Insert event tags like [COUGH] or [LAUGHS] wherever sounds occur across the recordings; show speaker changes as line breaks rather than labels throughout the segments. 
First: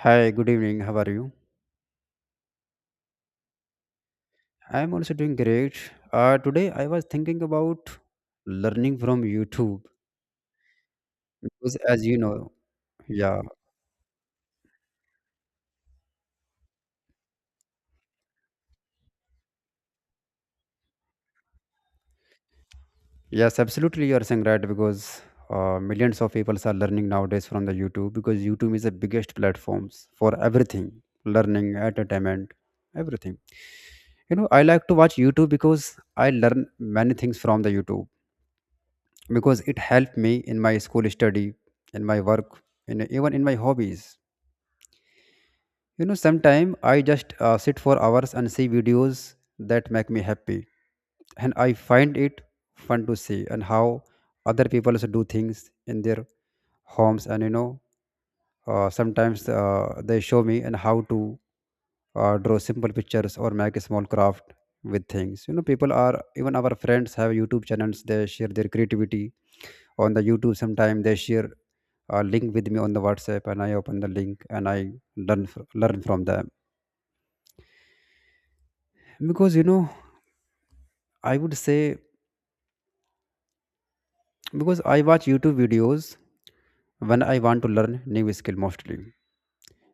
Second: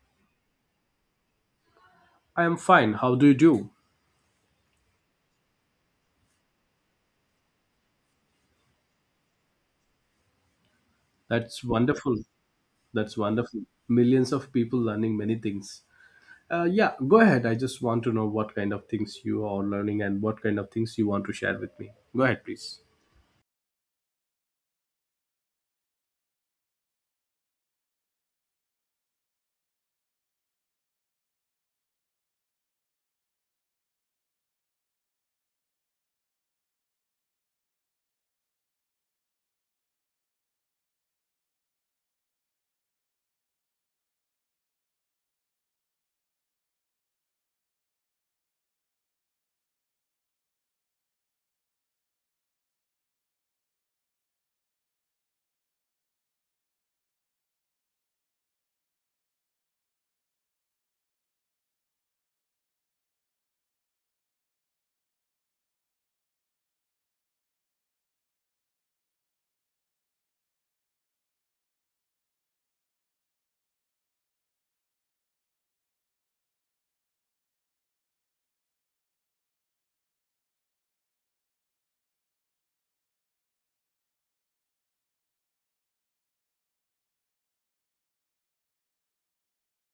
Hi, good evening. How are you?
I am fine. How do you do?
I'm also doing great. Today I was thinking about learning from YouTube
That's
because, as you
wonderful.
know,
That's
yeah,
wonderful. Millions of people learning many things. Yeah, Go ahead. I just want to know what kind of things you are learning and what kind of things you want to share with me. Go ahead, please.
yes, absolutely, you are saying right because millions of people are learning nowadays from the YouTube because YouTube is the biggest platforms for everything, learning, entertainment, everything. You know, I like to watch YouTube because I learn many things from the YouTube because it helped me in my school study, in my work, in even in my hobbies. You know, sometimes I just sit for hours and see videos that make me happy, and I find it fun to see and how other people also do things in their homes. And you know, sometimes they show me and how to draw simple pictures or make a small craft with things. You know, people are even our friends have YouTube channels. They share their creativity on the YouTube. Sometimes they share a link with me on the WhatsApp, and I open the link and I learn from them because you know I would say because I watch YouTube videos when I want to learn new skill mostly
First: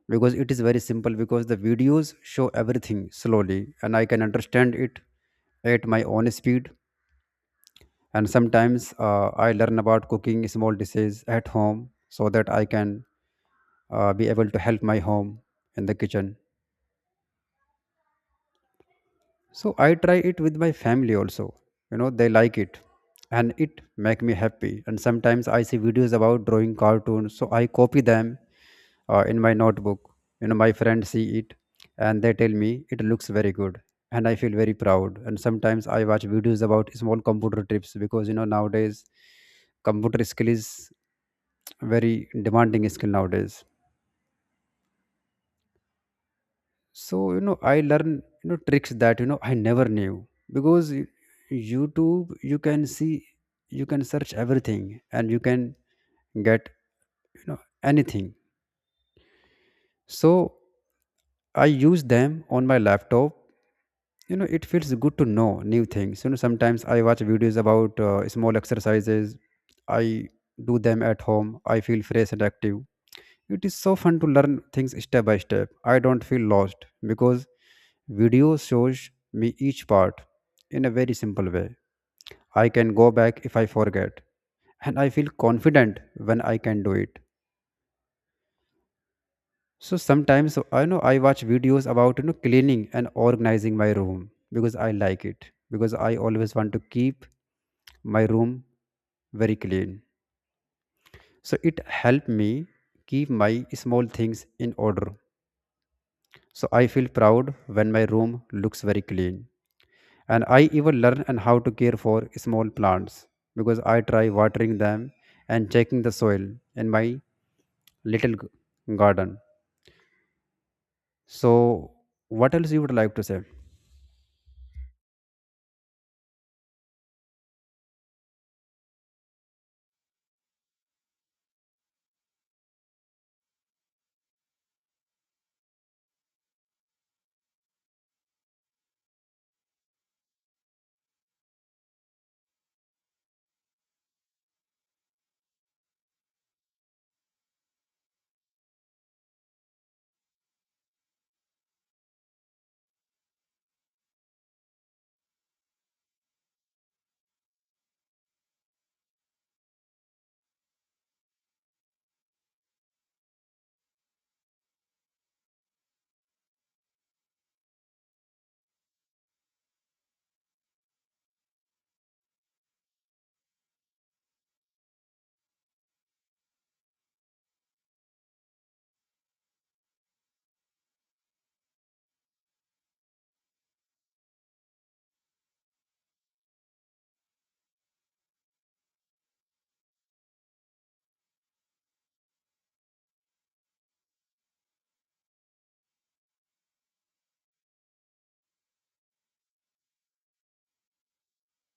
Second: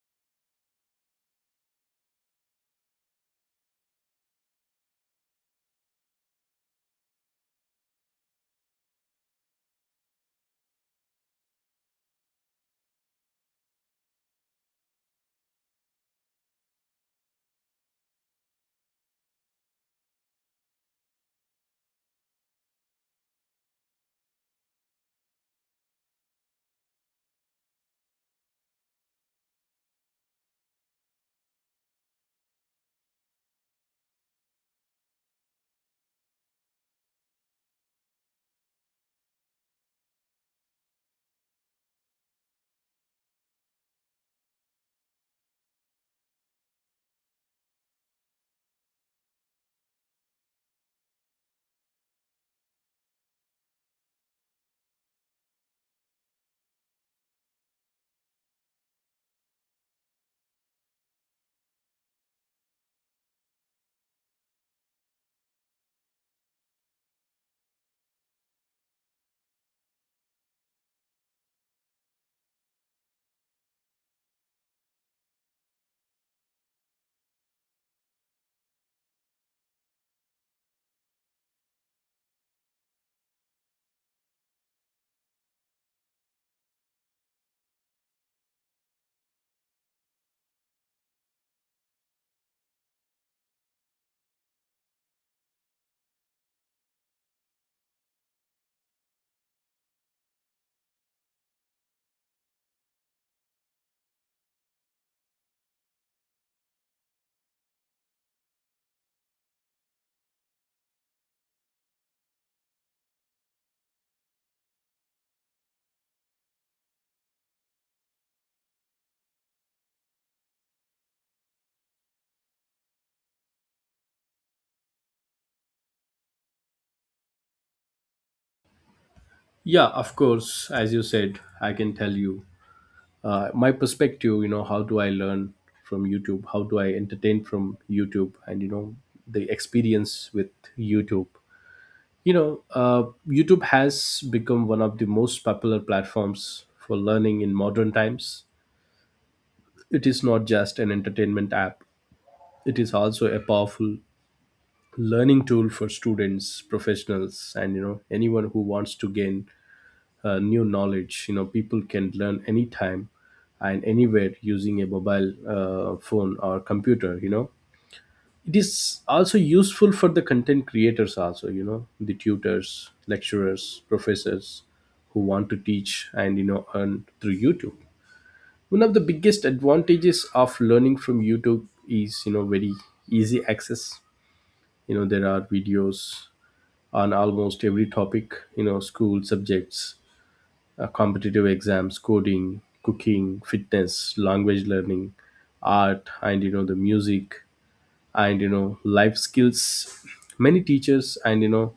because it is very simple because the videos show everything slowly and I can understand it at my own speed, and sometimes I learn about cooking small dishes at home so that I can be able to help my home in the kitchen, so I try it with my family also, you know they like it and it make me happy. And sometimes I see videos about drawing cartoons so I copy them in my notebook. You know, my friends see it and they tell me it looks very good, and I feel very proud. And sometimes I watch videos about small computer trips because you know nowadays computer skill is very demanding skill nowadays. So you know I learn you know tricks that you know I never knew because YouTube you can see, you can search everything and you can get you know anything. So I use them on my laptop. You know, it feels good to know new things. You know, sometimes I watch videos about small exercises. I do them at home, I feel fresh and active. It is so fun to learn things step by step. I don't feel lost because video shows me each part in a very simple way. I can go back if I forget, and I feel confident when I can do it. So sometimes I know I watch videos about you know cleaning and organizing my room because I like it, because I always want to keep my room very clean. So it helped me keep my small things in order. So I feel proud when my room looks very clean. And I even learn and how to care for small plants because I try watering them and checking the soil in my garden. So what else you would like to say?
Yeah, of course. As you said, I can tell you my perspective. You know, how do I learn from YouTube? How do I entertain from YouTube? And you know, the experience with YouTube. you know uh, youtube has become one of the most popular platforms for learning in modern times. It is not just an entertainment app, it is also a powerful learning tool for students, professionals, and you know, anyone who wants to gain new knowledge. You know, people can learn anytime and anywhere using a mobile phone or computer. You know, it is also useful for the content creators also, you know, the tutors, lecturers, professors who want to teach and you know, earn through YouTube. One of the biggest advantages of learning from YouTube is, you know, very easy access. You know, there are videos on almost every topic, you know, school subjects, competitive exams, coding, cooking, fitness, language learning, art, and you know, the music, and you know, life skills. Many teachers and you know,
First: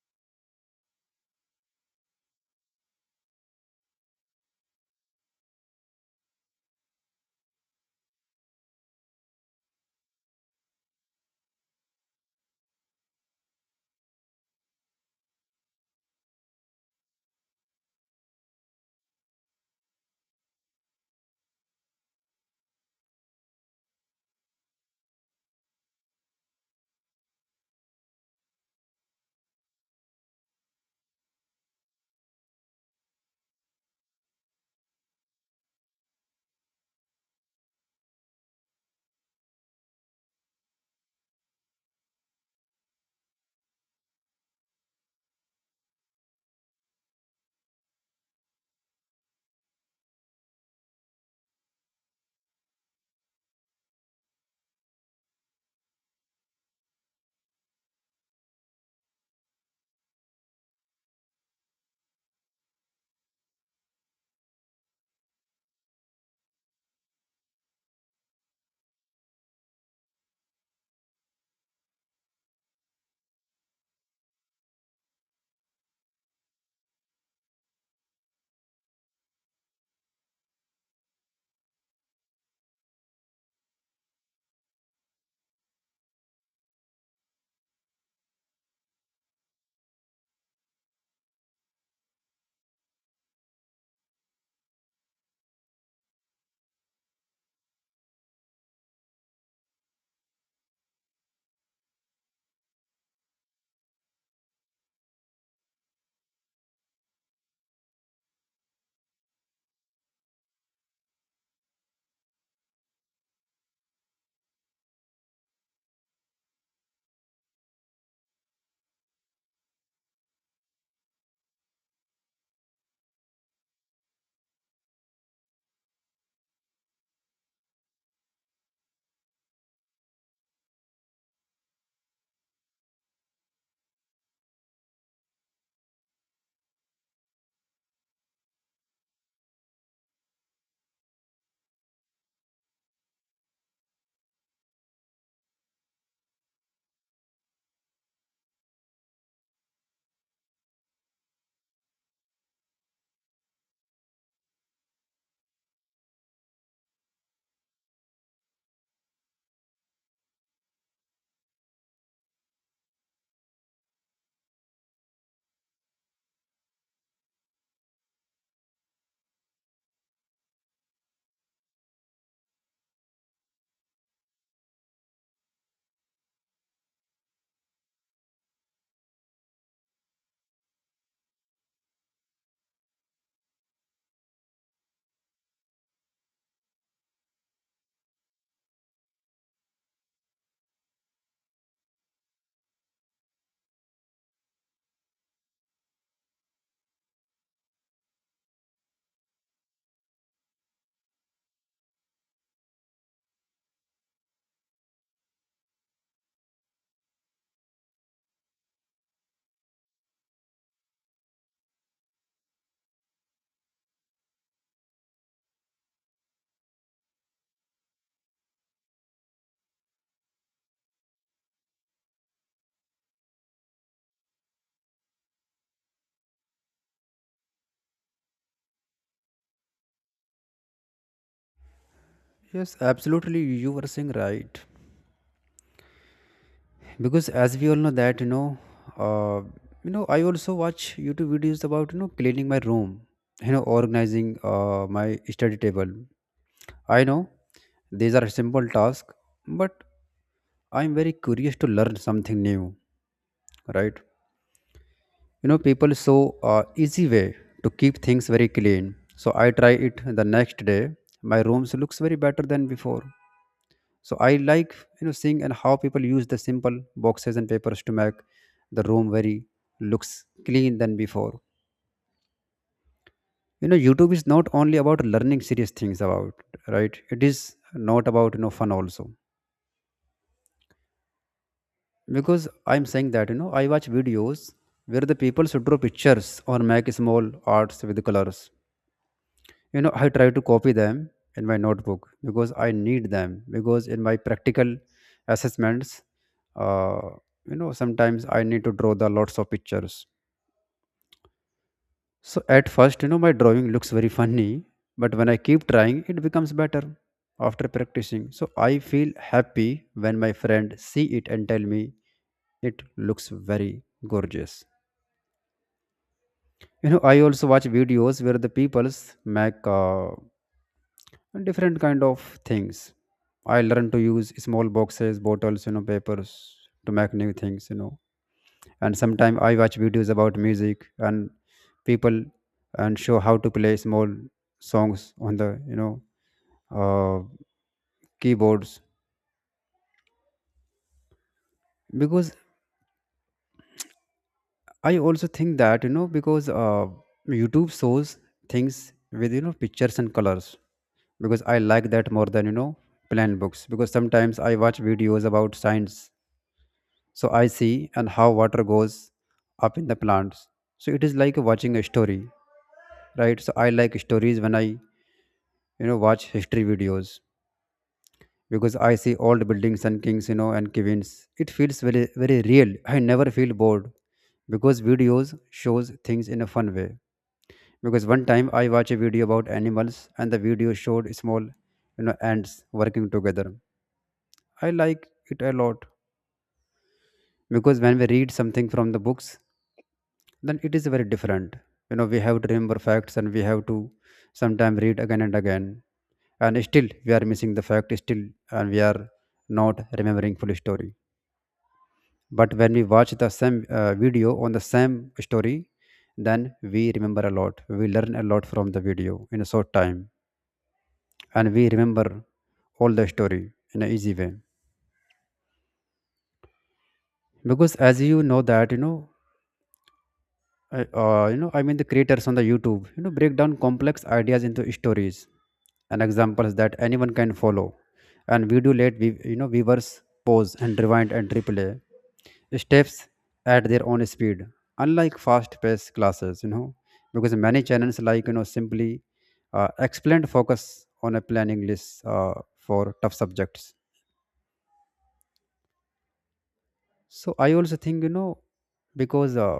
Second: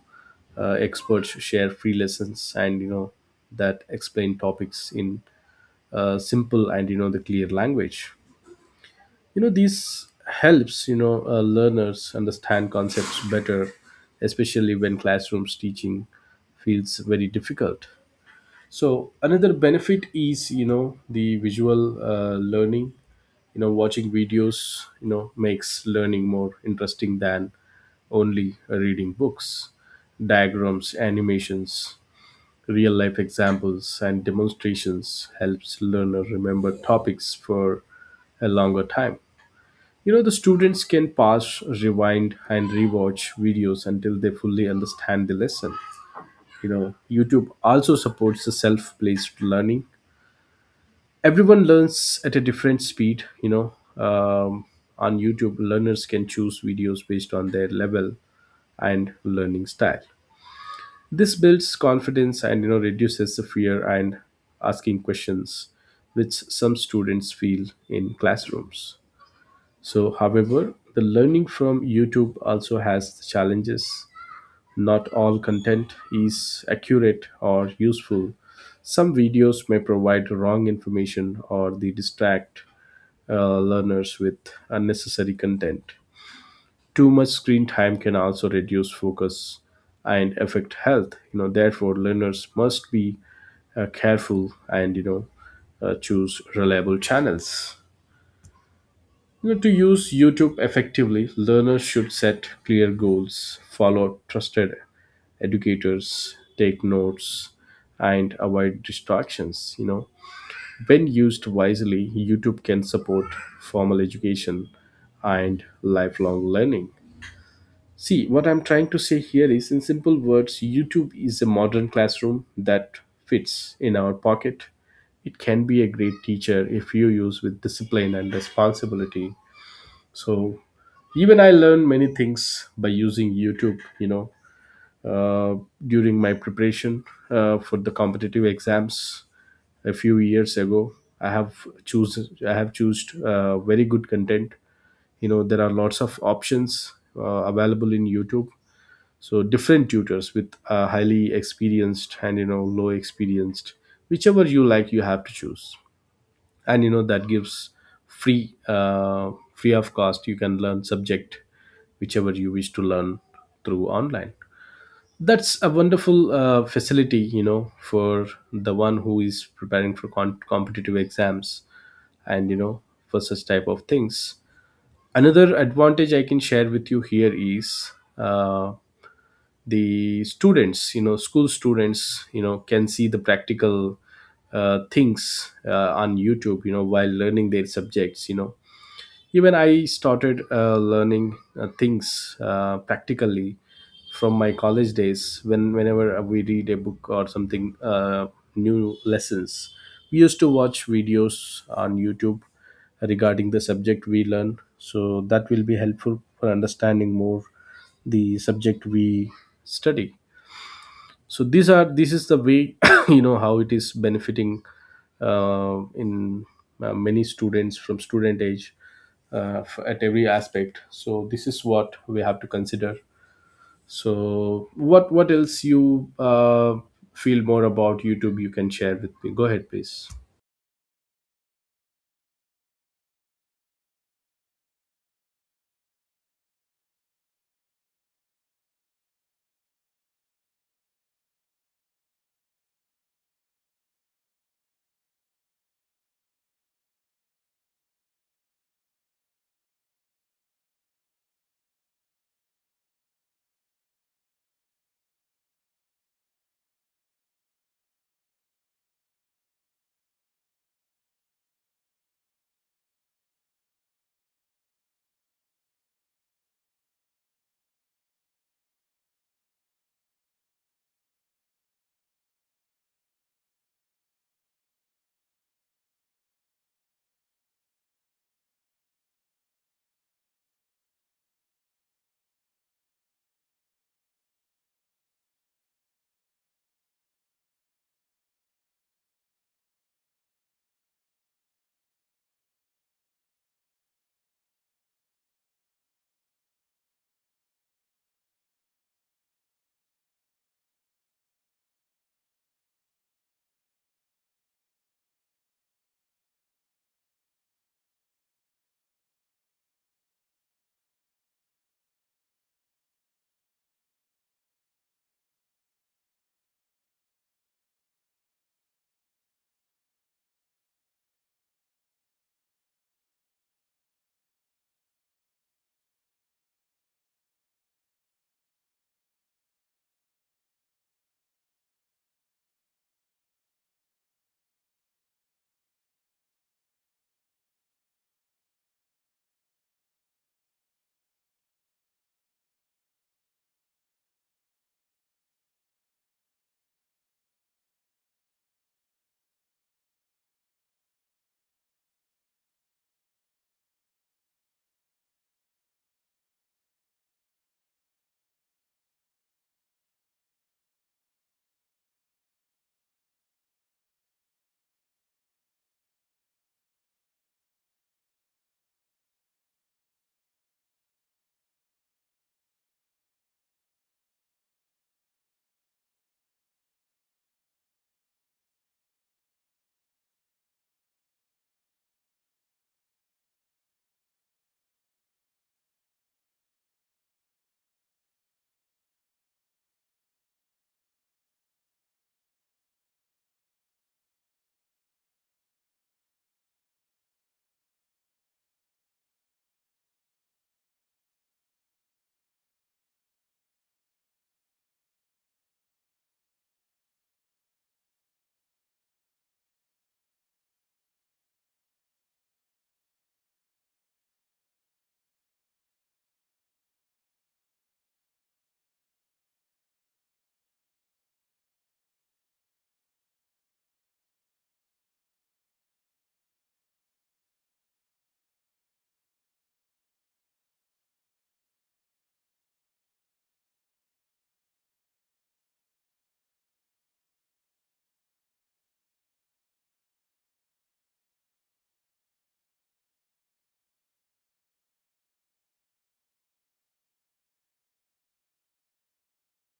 experts share free lessons and you know, that explain topics in simple and you know, the clear language. You know, this helps you know, learners understand concepts better, especially when classrooms teaching feels very difficult. So another benefit is, you know, the visual learning. You know, watching videos you know, makes learning more interesting than only reading books. Diagrams, animations, real life examples, and demonstrations helps learner remember topics for a longer time. You know, the students can pause, rewind, and rewatch videos until they fully understand the lesson. You know, YouTube also supports the self-paced learning. Everyone learns at a different speed, you know. On YouTube, learners can choose videos based on their level and learning style. This builds confidence and you know, reduces the fear and asking questions, which some students feel in classrooms. So however, the learning from YouTube also has the challenges. Not all content is accurate or useful. Some videos may provide wrong information or they distract learners with unnecessary content. Too much screen time can also reduce focus and affect health. You know, therefore, learners must be careful and you know, choose reliable channels. You know, to use YouTube effectively, learners should set clear goals, follow trusted educators, take notes, and avoid distractions. You know, when used wisely, YouTube can support formal education and lifelong learning. See, what I'm trying to say here is, in simple words, YouTube is a modern classroom that fits in our pocket. It can be a great teacher if you use with discipline and responsibility. So, even I learned many things by using YouTube, you know, during my preparation for the competitive exams a few years ago. I have choose I have choose very good content. You know, there are lots of options available in YouTube. So different tutors with highly experienced and you know, low experienced, whichever you like, you have to choose. And you know, that gives free of cost. You can learn subject whichever you wish to learn through online. That's a wonderful facility, you know, for the one who is preparing for competitive exams and you know, for such type of things. Another advantage I can share with you here is uh, the students, you know, school students, you know, can see the practical things on YouTube, you know, while learning their subjects. You know, even I started learning things practically from my college days. Whenever we read a book or something new lessons, we used to watch videos on YouTube regarding the subject we learn, so that will be helpful for understanding more the subject we study. So these are this is the way [COUGHS] you know, how it is benefiting in many students from student age at every aspect. So this is what we have to consider. So what else you feel more about YouTube, you can share with me. Go ahead, please.
Yes, absolutely you were saying right, because as we all know that you know uh, you know I also watch YouTube videos about you know cleaning my room, you know organizing my study table. I know these are simple tasks, but I'm very curious to learn something new, right? You know people show easy way to keep things very clean, so I try it the next day. My rooms looks very better than before. So I like you know seeing and how people use the simple boxes and papers to make the room very looks clean than before. You know YouTube is not only about learning serious things about right, it is not about you know fun also, because I'm saying that you know I watch videos where the people should draw pictures or make small arts with colors. You know I try to copy them in my notebook because I need them, because in my practical assessments, uh, you know sometimes I need to draw the lots of pictures. So at first you know my drawing looks very funny, but when I keep trying it becomes better after practicing, so I feel happy when my friend see it and tell me it looks very gorgeous. You know I also watch videos where the peoples make and different kind of things. I learned to use small boxes, bottles, you know, papers to make new things, you know. And sometimes I watch videos about music and people and show how to play small songs on the, you know, uh, keyboards. Because I also think that, you know, because YouTube shows things with, you know, pictures and colors, because I like that more than you know plain books, because sometimes I watch videos about science. So I see and how water goes up in the plants. So it is like watching a story, right? So I like stories. When I, you know, watch history videos because I see old buildings and kings, you know, and queens, it feels very, very real. I never feel bored because videos shows things in a fun way. Because one time I watched a video about animals and the video showed small, you know, ants working together. I like it a lot because when we read something from the books then it is very different. You know we have to remember facts and we have to sometime read again and again, and still we are missing the fact still, and we are not remembering full story. But when we watch the same video on the same story, then we remember a lot. We learn a lot from the video in a short time and we remember all the story in an easy way. Because as you know that you know I mean the creators on the YouTube, you know, break down complex ideas into stories and examples that anyone can follow. And we do let, you know, viewers pause and rewind and replay steps at their own speed, unlike fast-paced classes, you know, because many channels like, you know, simply explained focus on a planning list for tough subjects. So I also think, you know, because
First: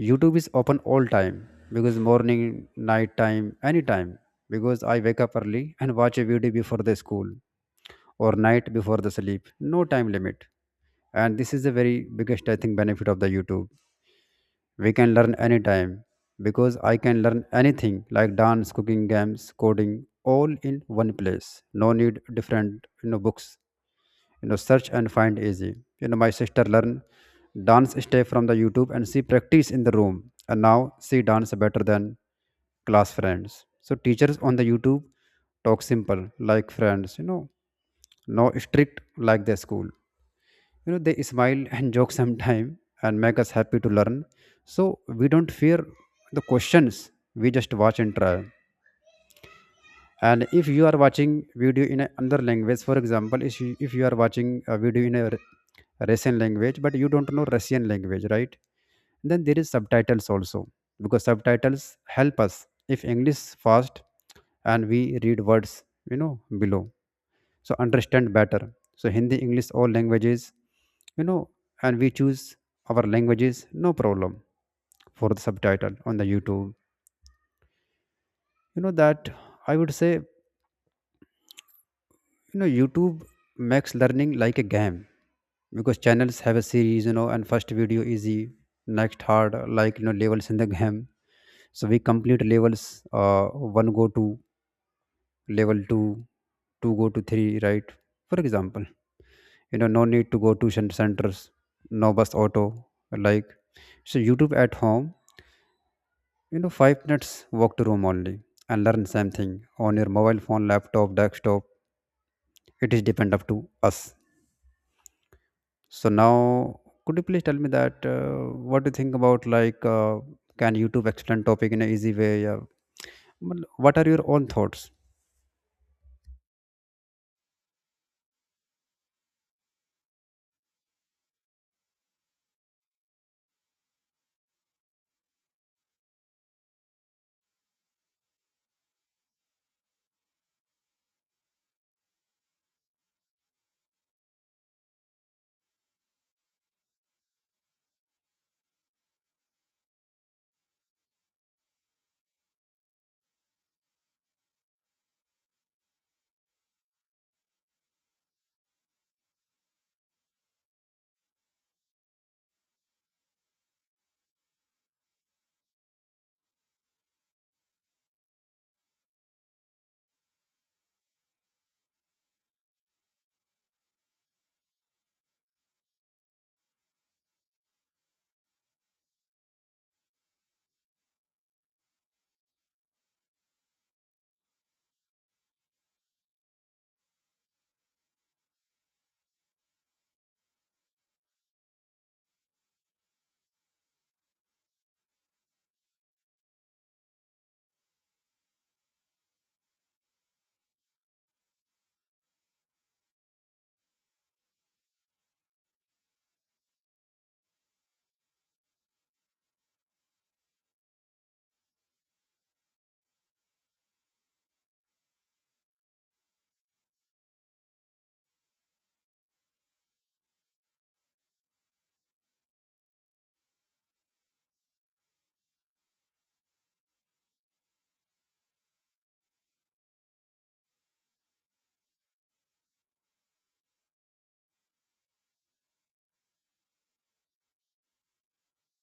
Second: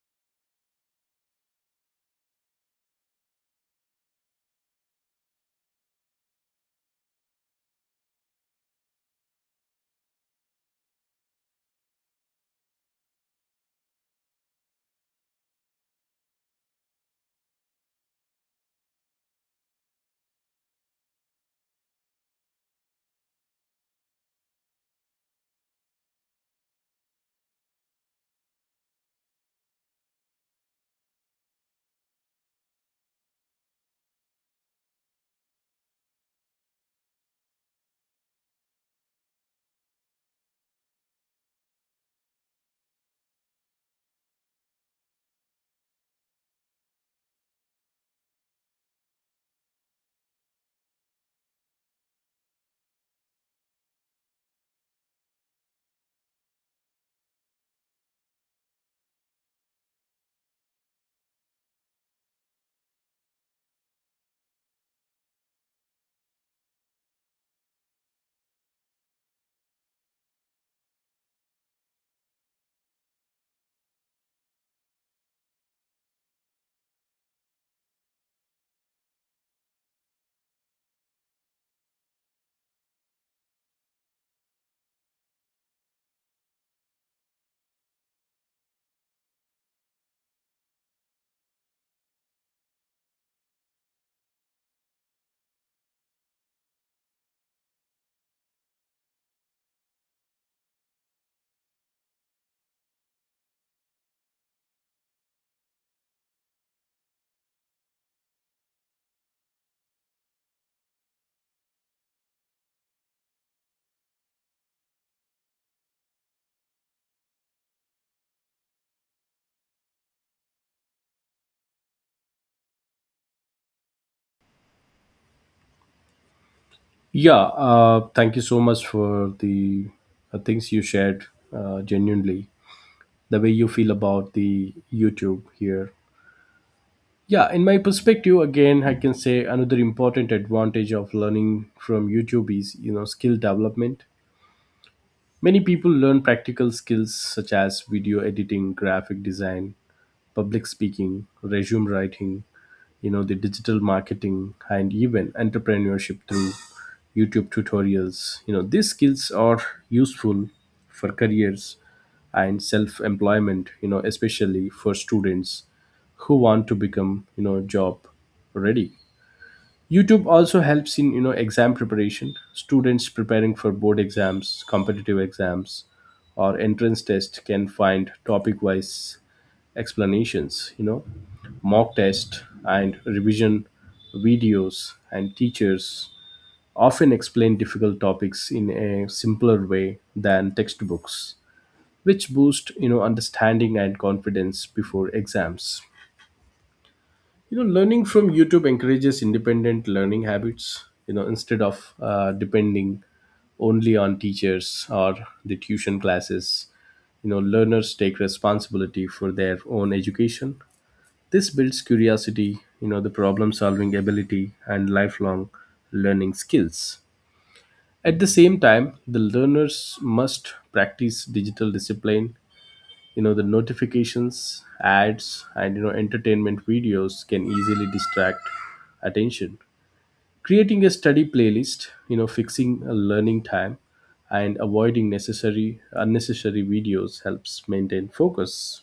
YouTube is open all time because morning, night time, anytime. Because I wake up early and watch a video before the school or night before the sleep. No time limit. And this is the very biggest I think benefit of the YouTube. We can learn anytime because I can learn anything like dance, cooking, games, coding, all in one place. No need different you know books, you know search and find easy. You know my sister learn dance step from the YouTube and she practice in the room, and now she dance better than class friends. So teachers on the YouTube talk simple like friends, you know, no strict like the school. You know they smile and [LAUGHS] joke sometime and make us happy to learn, so we don't fear the questions. We just watch and try. And if you are watching video in a another language, for example if you are watching a video in a Russian language but you don't know Russian language, right? Then there is subtitles also, because subtitles help us if English fast and we read words, you know, below, so understand better. So Hindi, English, all languages, you know, and we choose our languages, no problem for the subtitle on the YouTube. You know that I would say you know YouTube makes learning like a game because channels have a series, you know, and first video easy, next hard, like you know levels in the game. So we complete levels, uh one go to level two, two go to three, right? For example, you know, no need to go to centers, no bus, auto, like, so YouTube at home, you know, 5 minutes walk to room only, and learn same thing on your mobile phone, laptop, desktop. It is depend up to us. So now, could you please tell me that what do you think about like can YouTube explain topic in an easy way? Yeah. Well, what are your own thoughts?
Yeah, thank you so much for the things you shared, genuinely the way you feel about the YouTube here. Yeah, in my perspective, again, I can say another important advantage of learning from YouTube is, you know, skill development. Many people learn practical skills such as video editing, graphic design, public speaking, resume writing, you know, the digital marketing, and even entrepreneurship through YouTube tutorials. You know, these skills are useful for careers and self employment, you know, especially for students who want to become, you know, job ready. YouTube also helps in, you know, exam preparation. Students preparing for board exams, competitive exams, or entrance test can find topic wise explanations, you know, mock test and revision videos, and teachers often explain difficult topics in a simpler way than textbooks, which boost you know, understanding and confidence before exams. You know, learning from YouTube encourages independent learning habits. You know, instead of depending only on teachers or the tuition classes, you know, learners take responsibility for their own education. This builds curiosity, you know, the problem solving ability, and lifelong learning skills. At the same time, the learners must practice digital discipline. You know, the notifications, ads, and you know, entertainment videos can easily distract attention. Creating a study playlist, you know, fixing a learning time, and avoiding necessary unnecessary videos helps maintain focus.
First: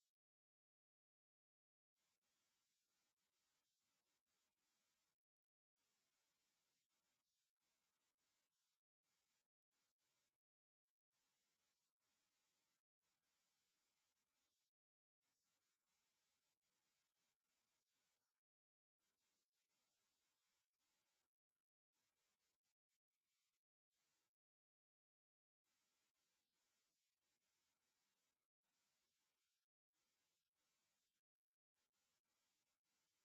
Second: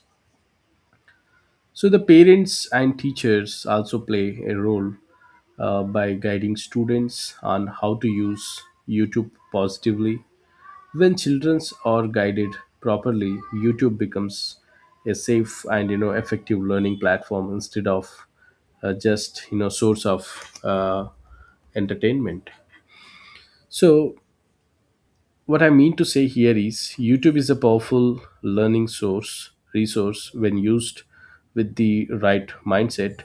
So the parents and teachers also play a role by guiding students on how to use YouTube positively. When children are guided properly, YouTube becomes a safe and you know, effective learning platform instead of just you know, source of uh, entertainment. So what I mean to say here is, YouTube is a powerful learning source resource when used with the right mindset.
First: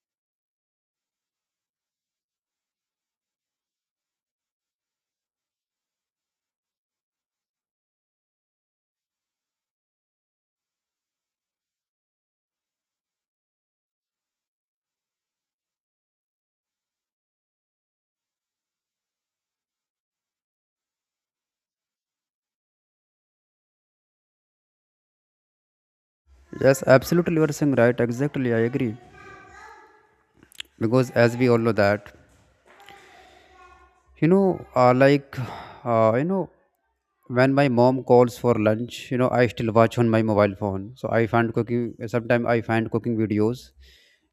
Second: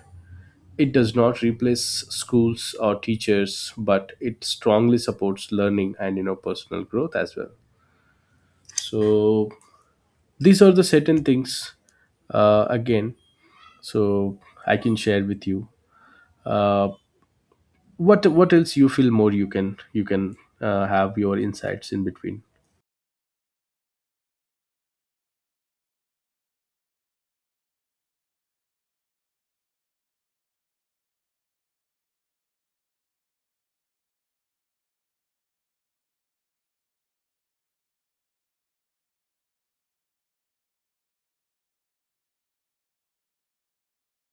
It does not replace schools or teachers, but it strongly supports learning and you know, personal growth as well. So these are the certain things again. So I can share with you. Uh, what else you feel more, you can have your insights in between.
Yes, absolutely, you are saying right. Exactly, I agree. Because as we all know that, you know, like uh, you know, when my mom calls for lunch, you know, I still watch on my mobile phone. So I find cooking. Sometimes I find cooking videos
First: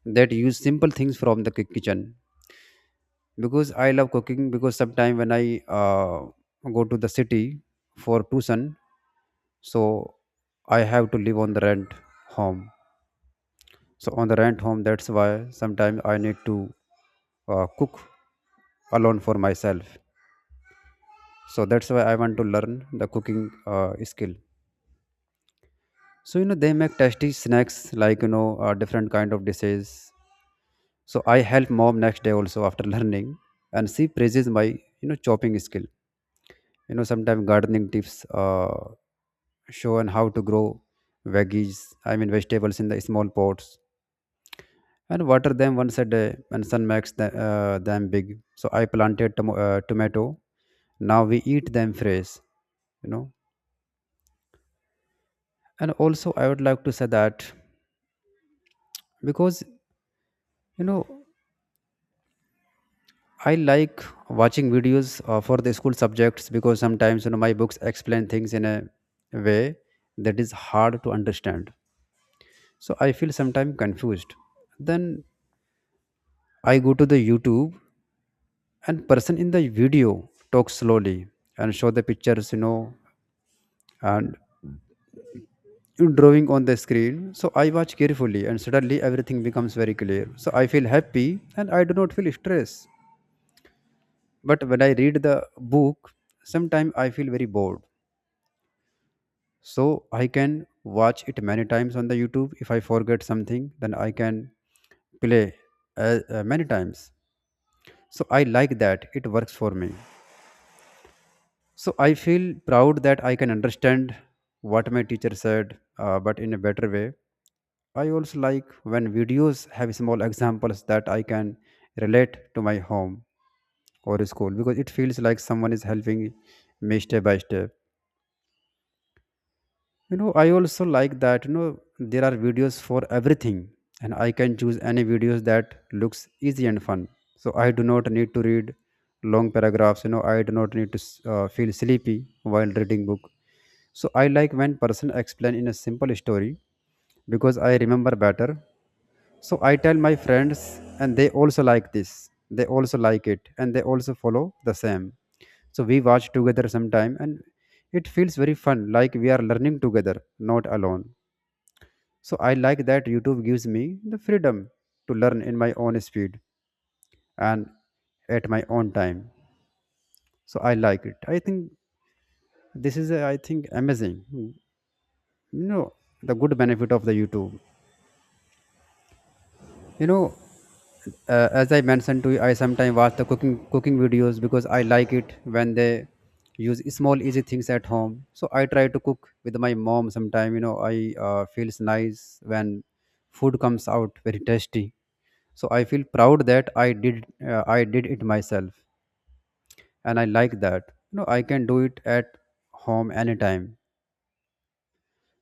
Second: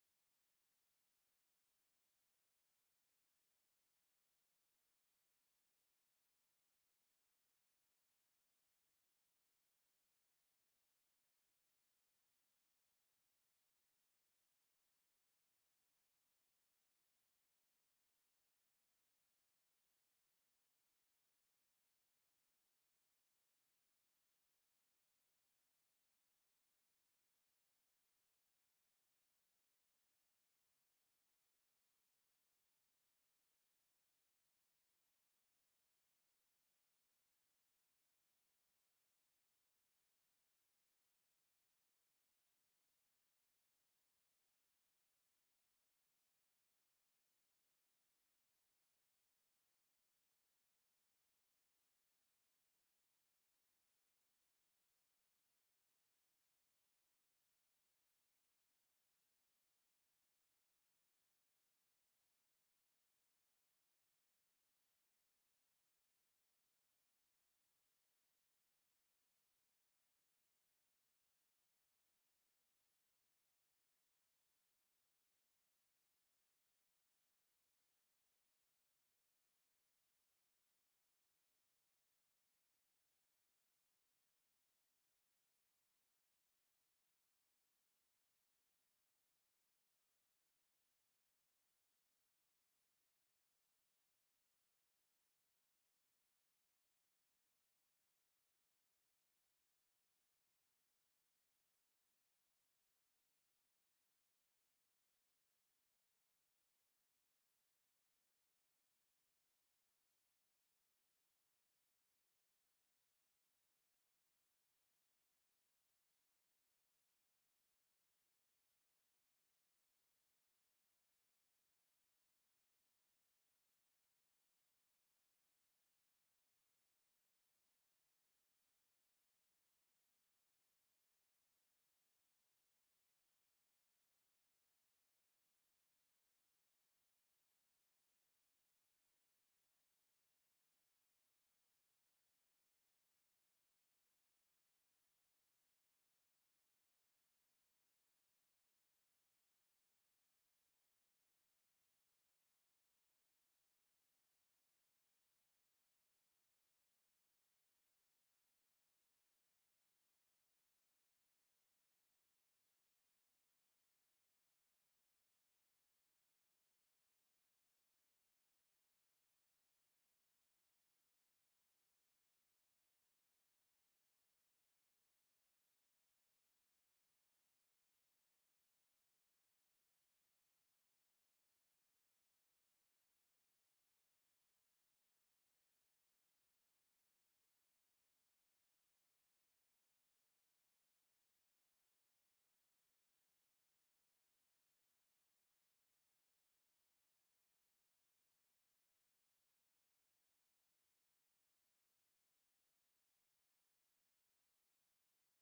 that use simple things from the kitchen because I love cooking. Because sometime when I go to the city for tuition, so I have to live on the rent home. So on the rent home, that's why sometimes I need to cook alone for myself. So that's why I want to learn the cooking skill. So you know they make tasty snacks, like, you know, different kind of dishes. So I help mom next day also after [LAUGHS] learning, and she praises my, you know, chopping skill. You know, sometimes gardening tips, shown how to grow veggies, I mean vegetables in the small pots and water them once a day, and sun makes the, them big. So I planted tomato. Now we eat them fresh, you know. And also I would like to say that because, you know, I like watching videos for the school subjects because sometimes, you know, my books explain things in a way that is hard to understand. So I feel sometimes confused. Then I go to the YouTube, and person in the video talks slowly and show the pictures, you know, and drawing on the screen. So I watch carefully and suddenly everything becomes very clear, so I feel happy and I do not feel stress. But when I read the book sometimes I feel very bored. So I can watch it many times on the YouTube. If I forget something, then I can play many times. So I like that it works for me. So I feel proud that I can understand what my teacher said, but in a better way. I also like when videos have small examples that I can relate to my home or school, because it feels like someone is helping me step by step. You know, I also like that, you know, there are videos for everything and I can choose any videos that looks easy and fun. So I do not need to read long paragraphs. You know, I do not need to feel sleepy while reading book. So I like when person explain in a simple story, because I remember better. So I tell my friends, and they also like this. They also like it, and they also follow the same. So we watch together sometime, and it feels very fun, like we are learning together, not alone. So I like that YouTube gives me the freedom to learn in my own speed and at my own time. So I like it. I think this is, a, I think, amazing. Hmm. You know, the good benefit of the YouTube. You know, as I mentioned to you, I sometimes watch the cooking videos because I like it when they use small easy things at home. So I try to cook with my mom sometime. You know, I feels nice when food comes out very tasty. So I feel proud that I did it myself, and I like that. You know, I can do it at home anytime.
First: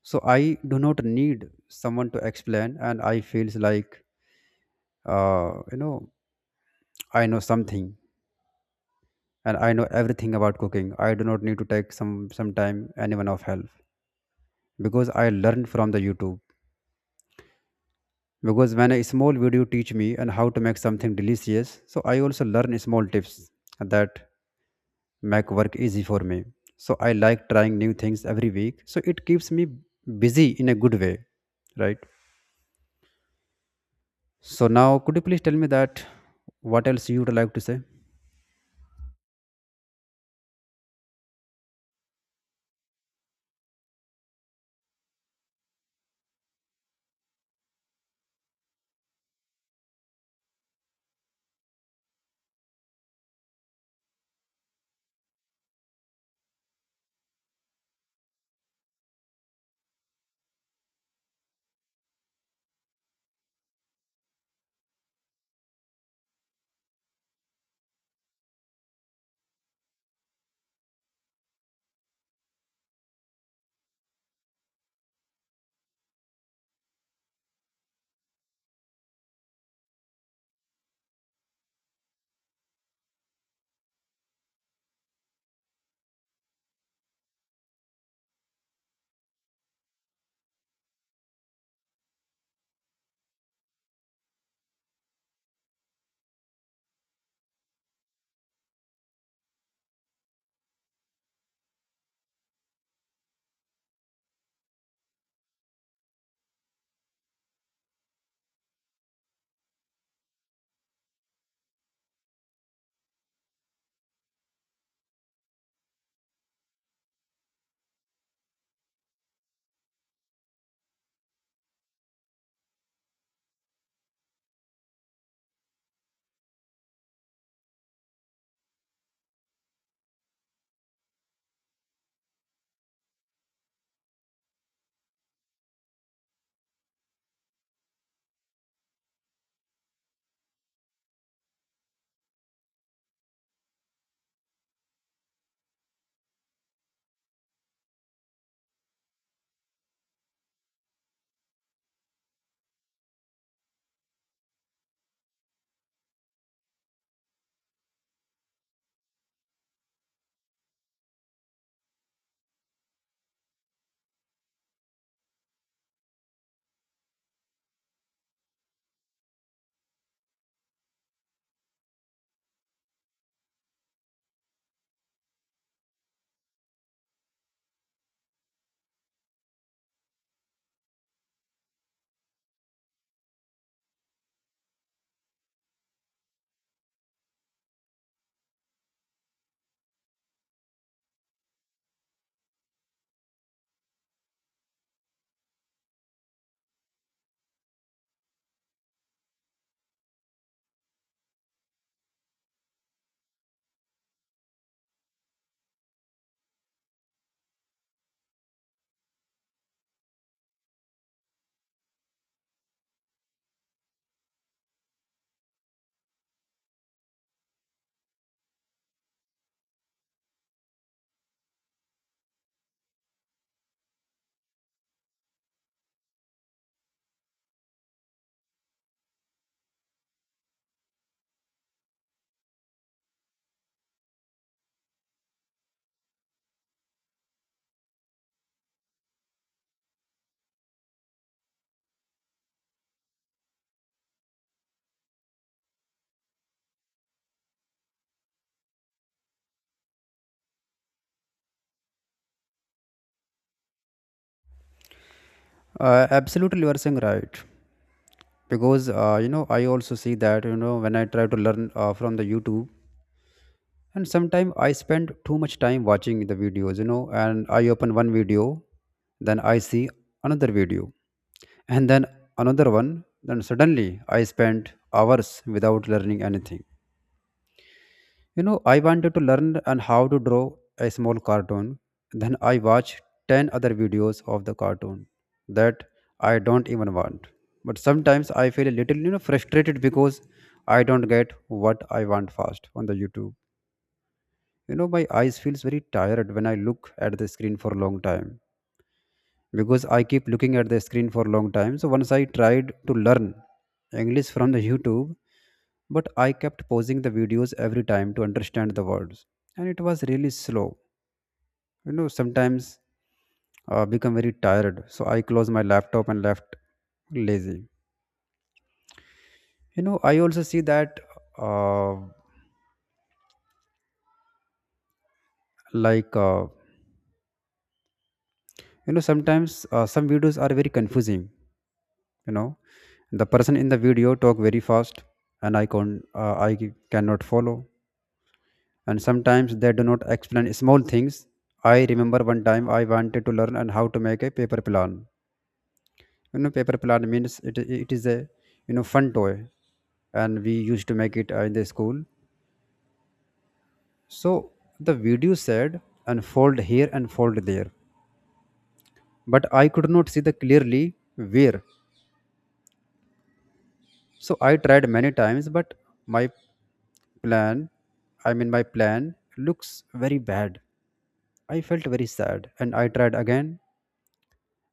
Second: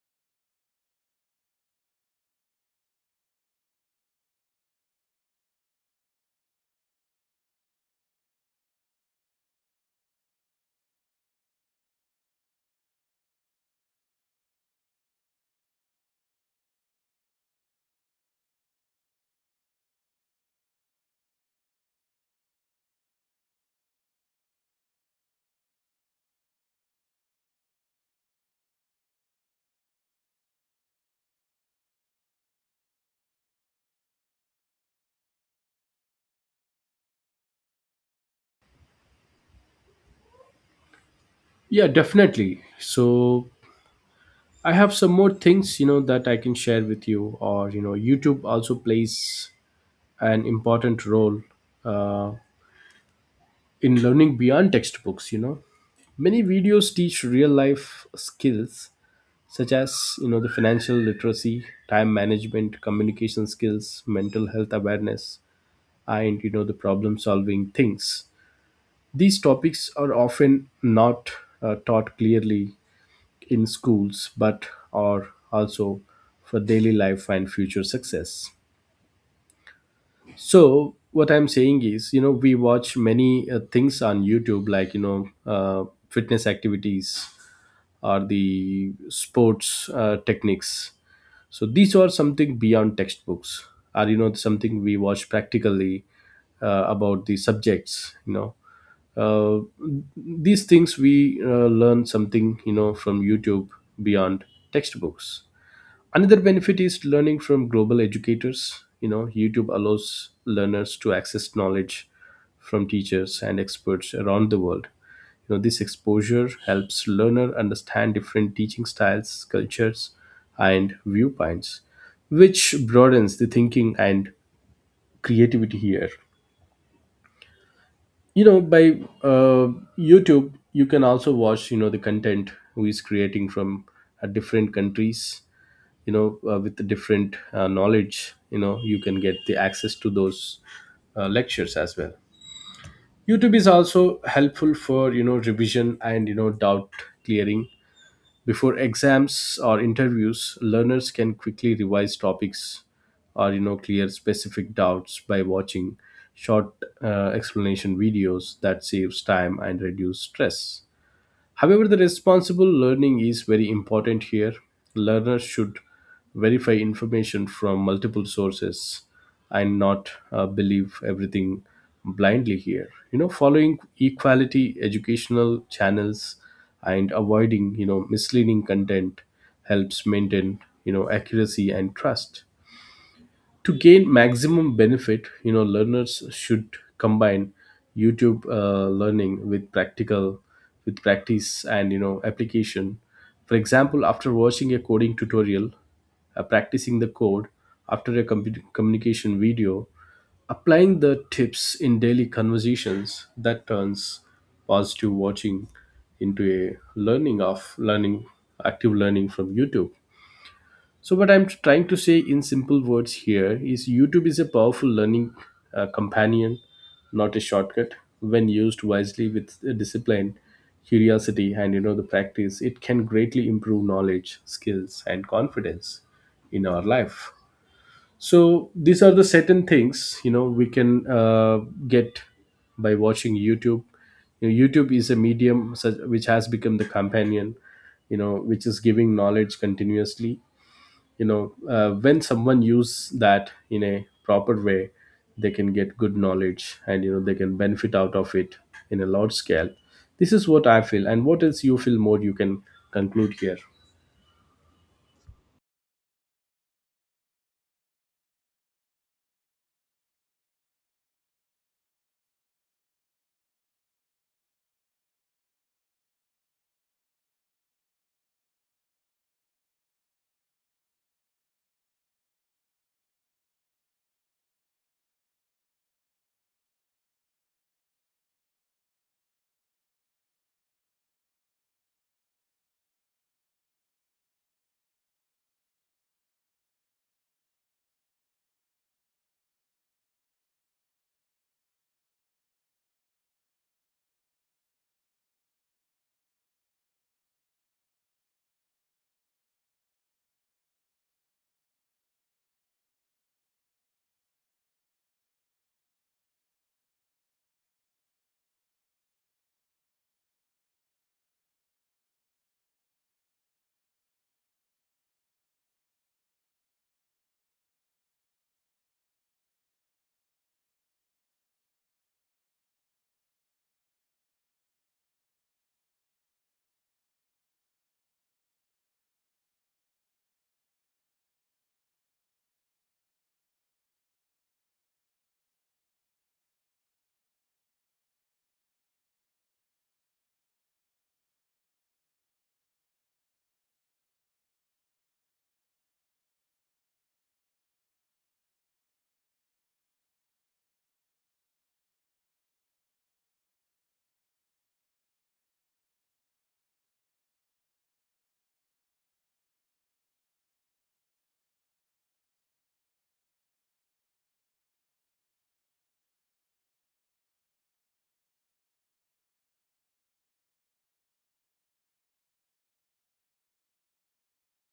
So I do not need someone to explain, and I feels like you know I know something and I know everything about cooking. I do not need to take some time anyone of help because I learned from the YouTube. Because when a small video teach me and how to make something delicious, so I also learn small tips that make work easy for me. So I like trying new things every week. So it keeps me busy in a good way, right? So now, could you please tell me that what else you would like to say?
Yeah, definitely. So I have some more things, you know, that I can share with you. Or you know, YouTube also plays an important role uh, in learning beyond textbooks. You know, many videos teach real life skills such as, you know, the financial literacy, time management, communication skills, mental health awareness, and you know, the problem solving things. These topics are often not taught clearly in schools, but are also for daily life and future success. So what I'm saying is, you know, we watch many things on YouTube, like you know, fitness activities or the sports techniques. So these are something beyond textbooks, or you know, something we watch practically about the subjects. You know, uh, these things we learn something, you know, from YouTube beyond textbooks. Another benefit is learning from global educators. You know, YouTube allows learners to access knowledge from teachers and experts around the world. You know, this exposure helps learner understand different teaching styles, cultures, and viewpoints, which broadens the thinking and creativity here. You know, by uh, YouTube, you can also watch, you know, the content who is creating from different countries. You know, with the different knowledge, you know, you can get the access to those lectures as well. YouTube is also helpful for, you know, revision and you know, doubt clearing. Before exams or interviews, learners can quickly revise topics or you know, clear specific doubts by watching short explanation videos that saves time and reduce stress. However, the responsible learning is very important here. Learners should verify information from multiple sources and not believe everything blindly here. You know, following equality educational channels and avoiding, you know, misleading content helps maintain, you know, accuracy and trust. To gain maximum benefit, you know, learners should combine YouTube learning with practical with practice and you know, application. For example, after watching a coding tutorial, practicing the code, after a compu communication video, applying the tips in daily conversations, that turns positive watching into a learning of learning active learning from YouTube. So, what I'm trying to say in simple words here is, YouTube is a powerful learning companion, not a shortcut. When used wisely with discipline, curiosity, and you know, the practice, it can greatly improve knowledge, skills, and confidence in our life. So, these are the certain things you know, we can get by watching YouTube. You know, YouTube is a medium such, which has become the companion, you know, which is giving knowledge continuously. You know, when someone use that in a proper way, they can get good knowledge and you know, they can benefit out of it in a large scale. This is what I feel, and what else you feel more, you can conclude here.
Absolutely, you are saying right because you know I also see that, you know, when I try to learn from the YouTube, and sometimes I spend too much time watching the videos, you know, and I open one video, then I see another video, and then another one, then suddenly I spent hours without learning anything. You know, I wanted to learn and how to draw a small cartoon, then I watch 10 other videos of the cartoon that I don't even want. But sometimes I feel a little, you know, frustrated because I don't get what I want fast on the YouTube. You know, my eyes feels very tired when I look at the screen for a long time, because I keep looking at the screen for a long time. So once I tried to learn English from the YouTube, but I kept pausing the videos every time to understand the words, and it was really slow. You know, sometimes become very tired, so I closed my laptop and left lazy. You know, I also see that uh, like uh, you know sometimes some videos are very confusing. You know, the person in the video talk very fast and I can cannot follow, and sometimes they do not explain small things. I remember one time I wanted to learn and how to make a paper plan. You know, paper plan means it is a, you know, fun toy, and we used to make it in the school. So the video said unfold here and fold there, but I could not see the clearly where. So I tried many times, but my plan, my plan looks very bad. I felt very sad and I tried again.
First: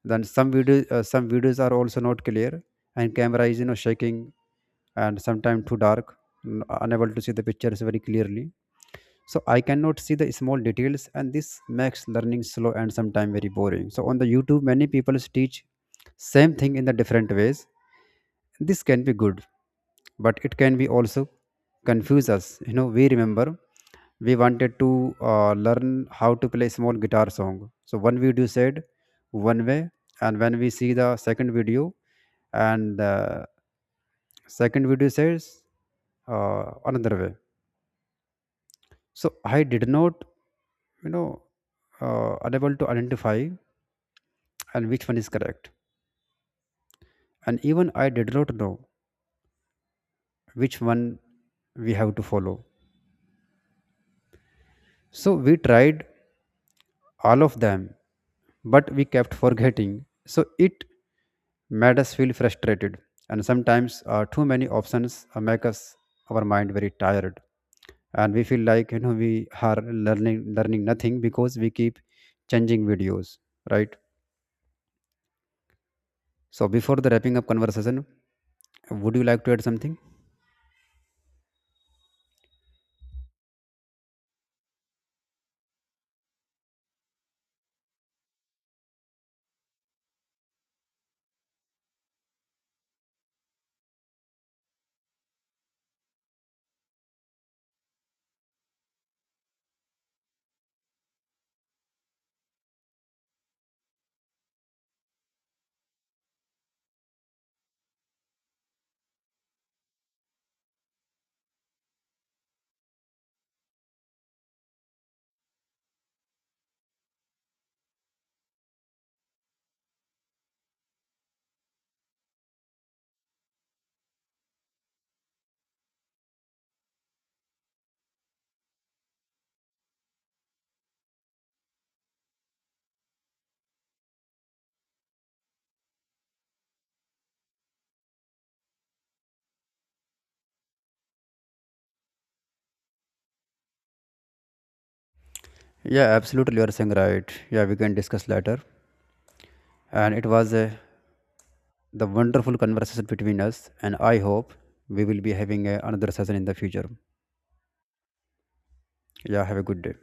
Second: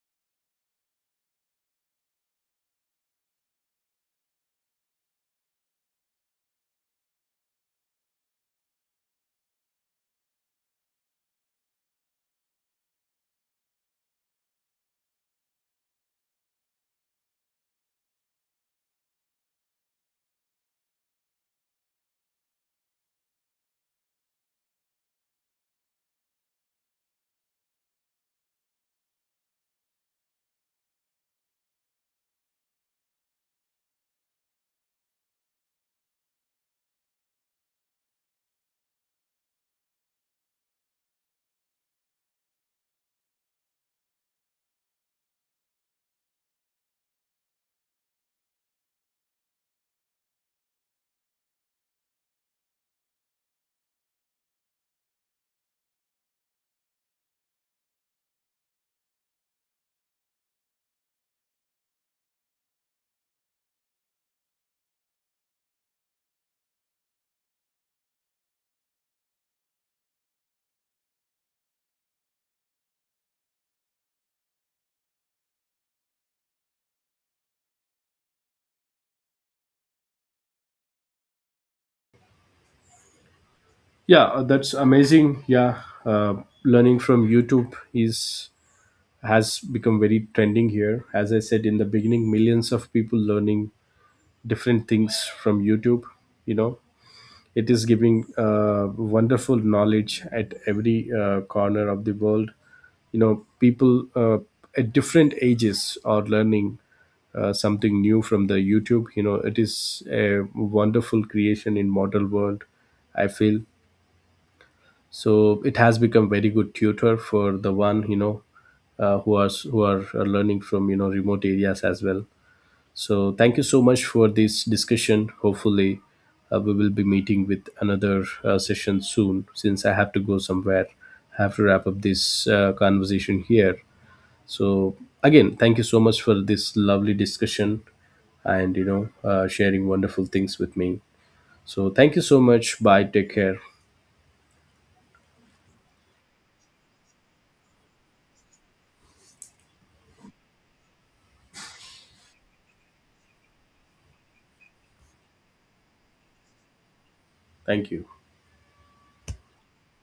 Then some videos are also not clear, and camera is, you know, shaking and sometimes too dark, unable to see the pictures very clearly. So I cannot see the small details, and this makes learning slow and sometimes very boring. So on the YouTube, many people teach same thing in the different ways. This can be good, but it can be also confuse us. You know, we remember we wanted to learn how to play small guitar song. So one video said one way, and when we see the second video, and the second video says, another way. So I did not, you know, unable to identify and which one is correct, and even I did not know which one we have to follow. So we tried all of them, but we kept forgetting. So it made us feel frustrated. And sometimes too many options make us our mind very tired, and we feel like, you know, we are learning nothing because we keep changing videos, right? So before the wrapping up conversation, would you like to add something?
Yeah, that's amazing. Yeah, learning from YouTube is has become very trending here. As I said in the beginning, millions of people learning different things from YouTube, you know. It is giving wonderful knowledge at every corner of the world. You know, people at different ages are learning something new from the YouTube. You know, it is a wonderful creation in modern world. I feel so. It has become very good tutor for the one, you know, who are learning from, you know, remote areas as well. So, thank you so much for this discussion. Hopefully, we will be meeting with another session soon, since I have to go somewhere. I have to wrap up this conversation here. So, again, thank you so much for this lovely discussion and you know, sharing wonderful things with me. So, thank you so much. Bye. Take care.
Yeah, absolutely. You are saying right. Yeah, we can discuss later. And it was the wonderful conversation between us. And I hope we will be having another session in the future.
Thank you.
Yeah, have a good day.